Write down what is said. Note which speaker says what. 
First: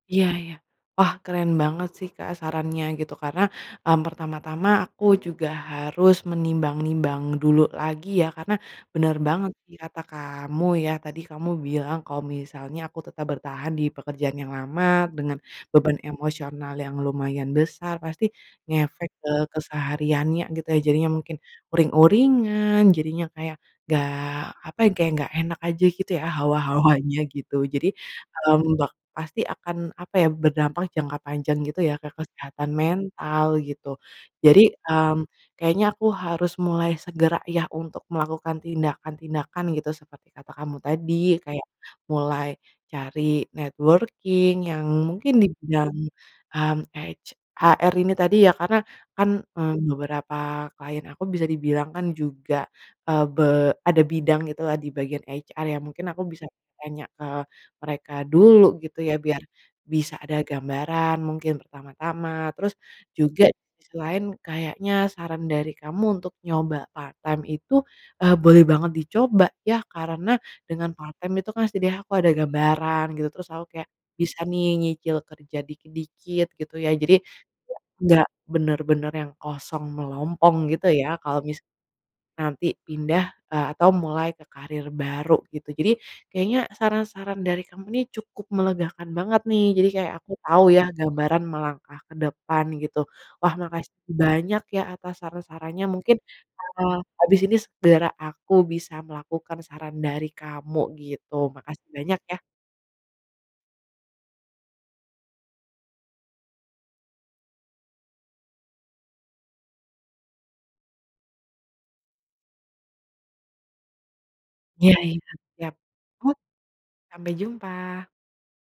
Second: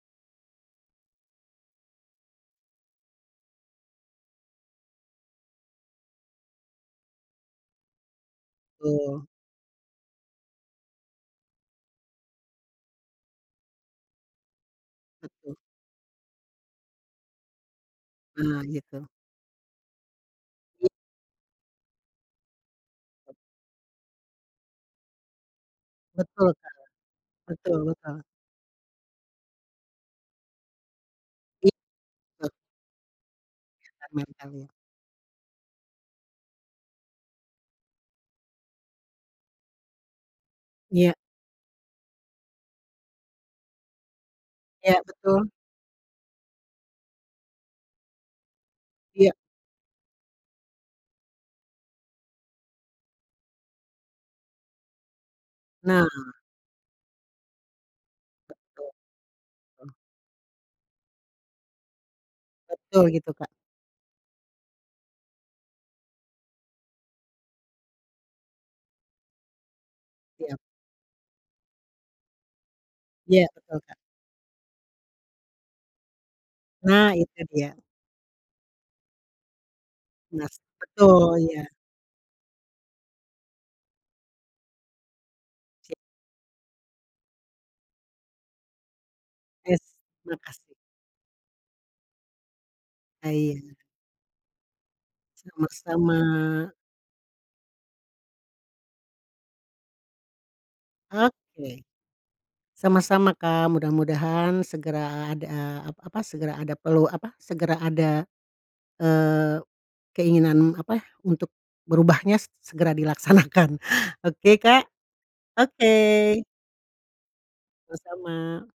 Speaker 1: Iya iya. Wah, keren banget sih, Kak, sarannya gitu. Karena, mmm, pertama-tama aku juga harus menimbang-nimbang dulu lagi ya karena bener
Speaker 2: Betul.
Speaker 1: banget sih kata kamu ya, tadi kamu bilang kalo misalnya aku tetap bertahan di pekerjaan yang lama, dengan
Speaker 2: Betul.
Speaker 1: beban emosional yang lumayan besar, pasti
Speaker 2: Nah gitu.
Speaker 1: ngefek ke kesehariannya gitu ya.
Speaker 2: Iya.
Speaker 1: Jadinya mungkin uring-uringan jadinya kayak, nggak apa ya, kayak nggak enak aja gitu ya
Speaker 2: Betul Kak.
Speaker 1: hawa-hawanya gitu.
Speaker 2: Betul,
Speaker 1: Jadi,
Speaker 2: betul.
Speaker 1: mmm, bak pasti akan apa ya, berdampak jangka panjang
Speaker 2: Iya.
Speaker 1: gitu ya ke
Speaker 2: Betul.
Speaker 1: kesehatan mental gitu.
Speaker 2: Kesehatan mental ya.
Speaker 1: Jadi, mmm, kayaknya aku harus mulai segera ya untuk melakukan tindakan-tindakan gitu seperti kata kamu
Speaker 2: Iya.
Speaker 1: tadi. Kayak mulai cari networking yang
Speaker 2: Iya
Speaker 1: mungkin di
Speaker 2: betul.
Speaker 1: bidang, mmm, h ech HR ini tadi ya karena kan,
Speaker 2: Iya.
Speaker 1: eee, beberapa klien aku bisa dibilang kan juga, eee, be ada bidang gitulah di bagian HR yang mungkin
Speaker 2: Nah.
Speaker 1: aku bisa tanya ke mereka dulu
Speaker 2: Betul.
Speaker 1: gitu ya, biar
Speaker 2: Eh
Speaker 1: bisa ada gambaran mungkin pertama-tama. Terus
Speaker 2: Betul gitu
Speaker 1: juga
Speaker 2: Kak.
Speaker 1: di sisi lain kayaknya saran dari kamu untuk nyoba part time itu, eee, boleh banget dicoba ya, karena
Speaker 2: Siap.
Speaker 1: dengan part time itu kan setidaknya aku ada gambaran gitu,
Speaker 2: Iya
Speaker 1: terus aku
Speaker 2: betul
Speaker 1: kayak
Speaker 2: Kak.
Speaker 1: bisa nih nyicil kerja dikit-dikit gitu ya.
Speaker 2: Nah,
Speaker 1: Jadi
Speaker 2: itu dia.
Speaker 1: nggak nggak bener-bener yang kosong
Speaker 2: Nah,
Speaker 1: melompong gitu ya
Speaker 2: betul.
Speaker 1: kalo misalkan
Speaker 2: Iya.
Speaker 1: nanti pindah, eee, atau mulai ke karir baru gitu. Jadi
Speaker 2: Siap.
Speaker 1: kayaknya saran-saran dari kamu ini cukup melegakan banget nih.
Speaker 2: Es
Speaker 1: Jadi kayak aku tau
Speaker 2: makasih.
Speaker 1: ya gambaran melangkah ke depan gitu.
Speaker 2: Ah
Speaker 1: Wah,
Speaker 2: iya.
Speaker 1: makasih banyak ya atas saran-sarannya mungkin,
Speaker 2: Sama-sama.
Speaker 1: eee, habis ini segera aku bisa melakukan saran dari kamu gitu.
Speaker 2: Oke.
Speaker 1: Makasih banyak ya.
Speaker 2: Sama-sama Kak, mudah-mudahan segera ada ap apa, segera ada pelu apa, segera ada, eee keinginan apa, untuk berubahnya segera dilaksanakan oke Kak?
Speaker 1: Iya iya. Siap.
Speaker 2: Oke.
Speaker 1: Sampai jumpa.
Speaker 2: Sama-sama.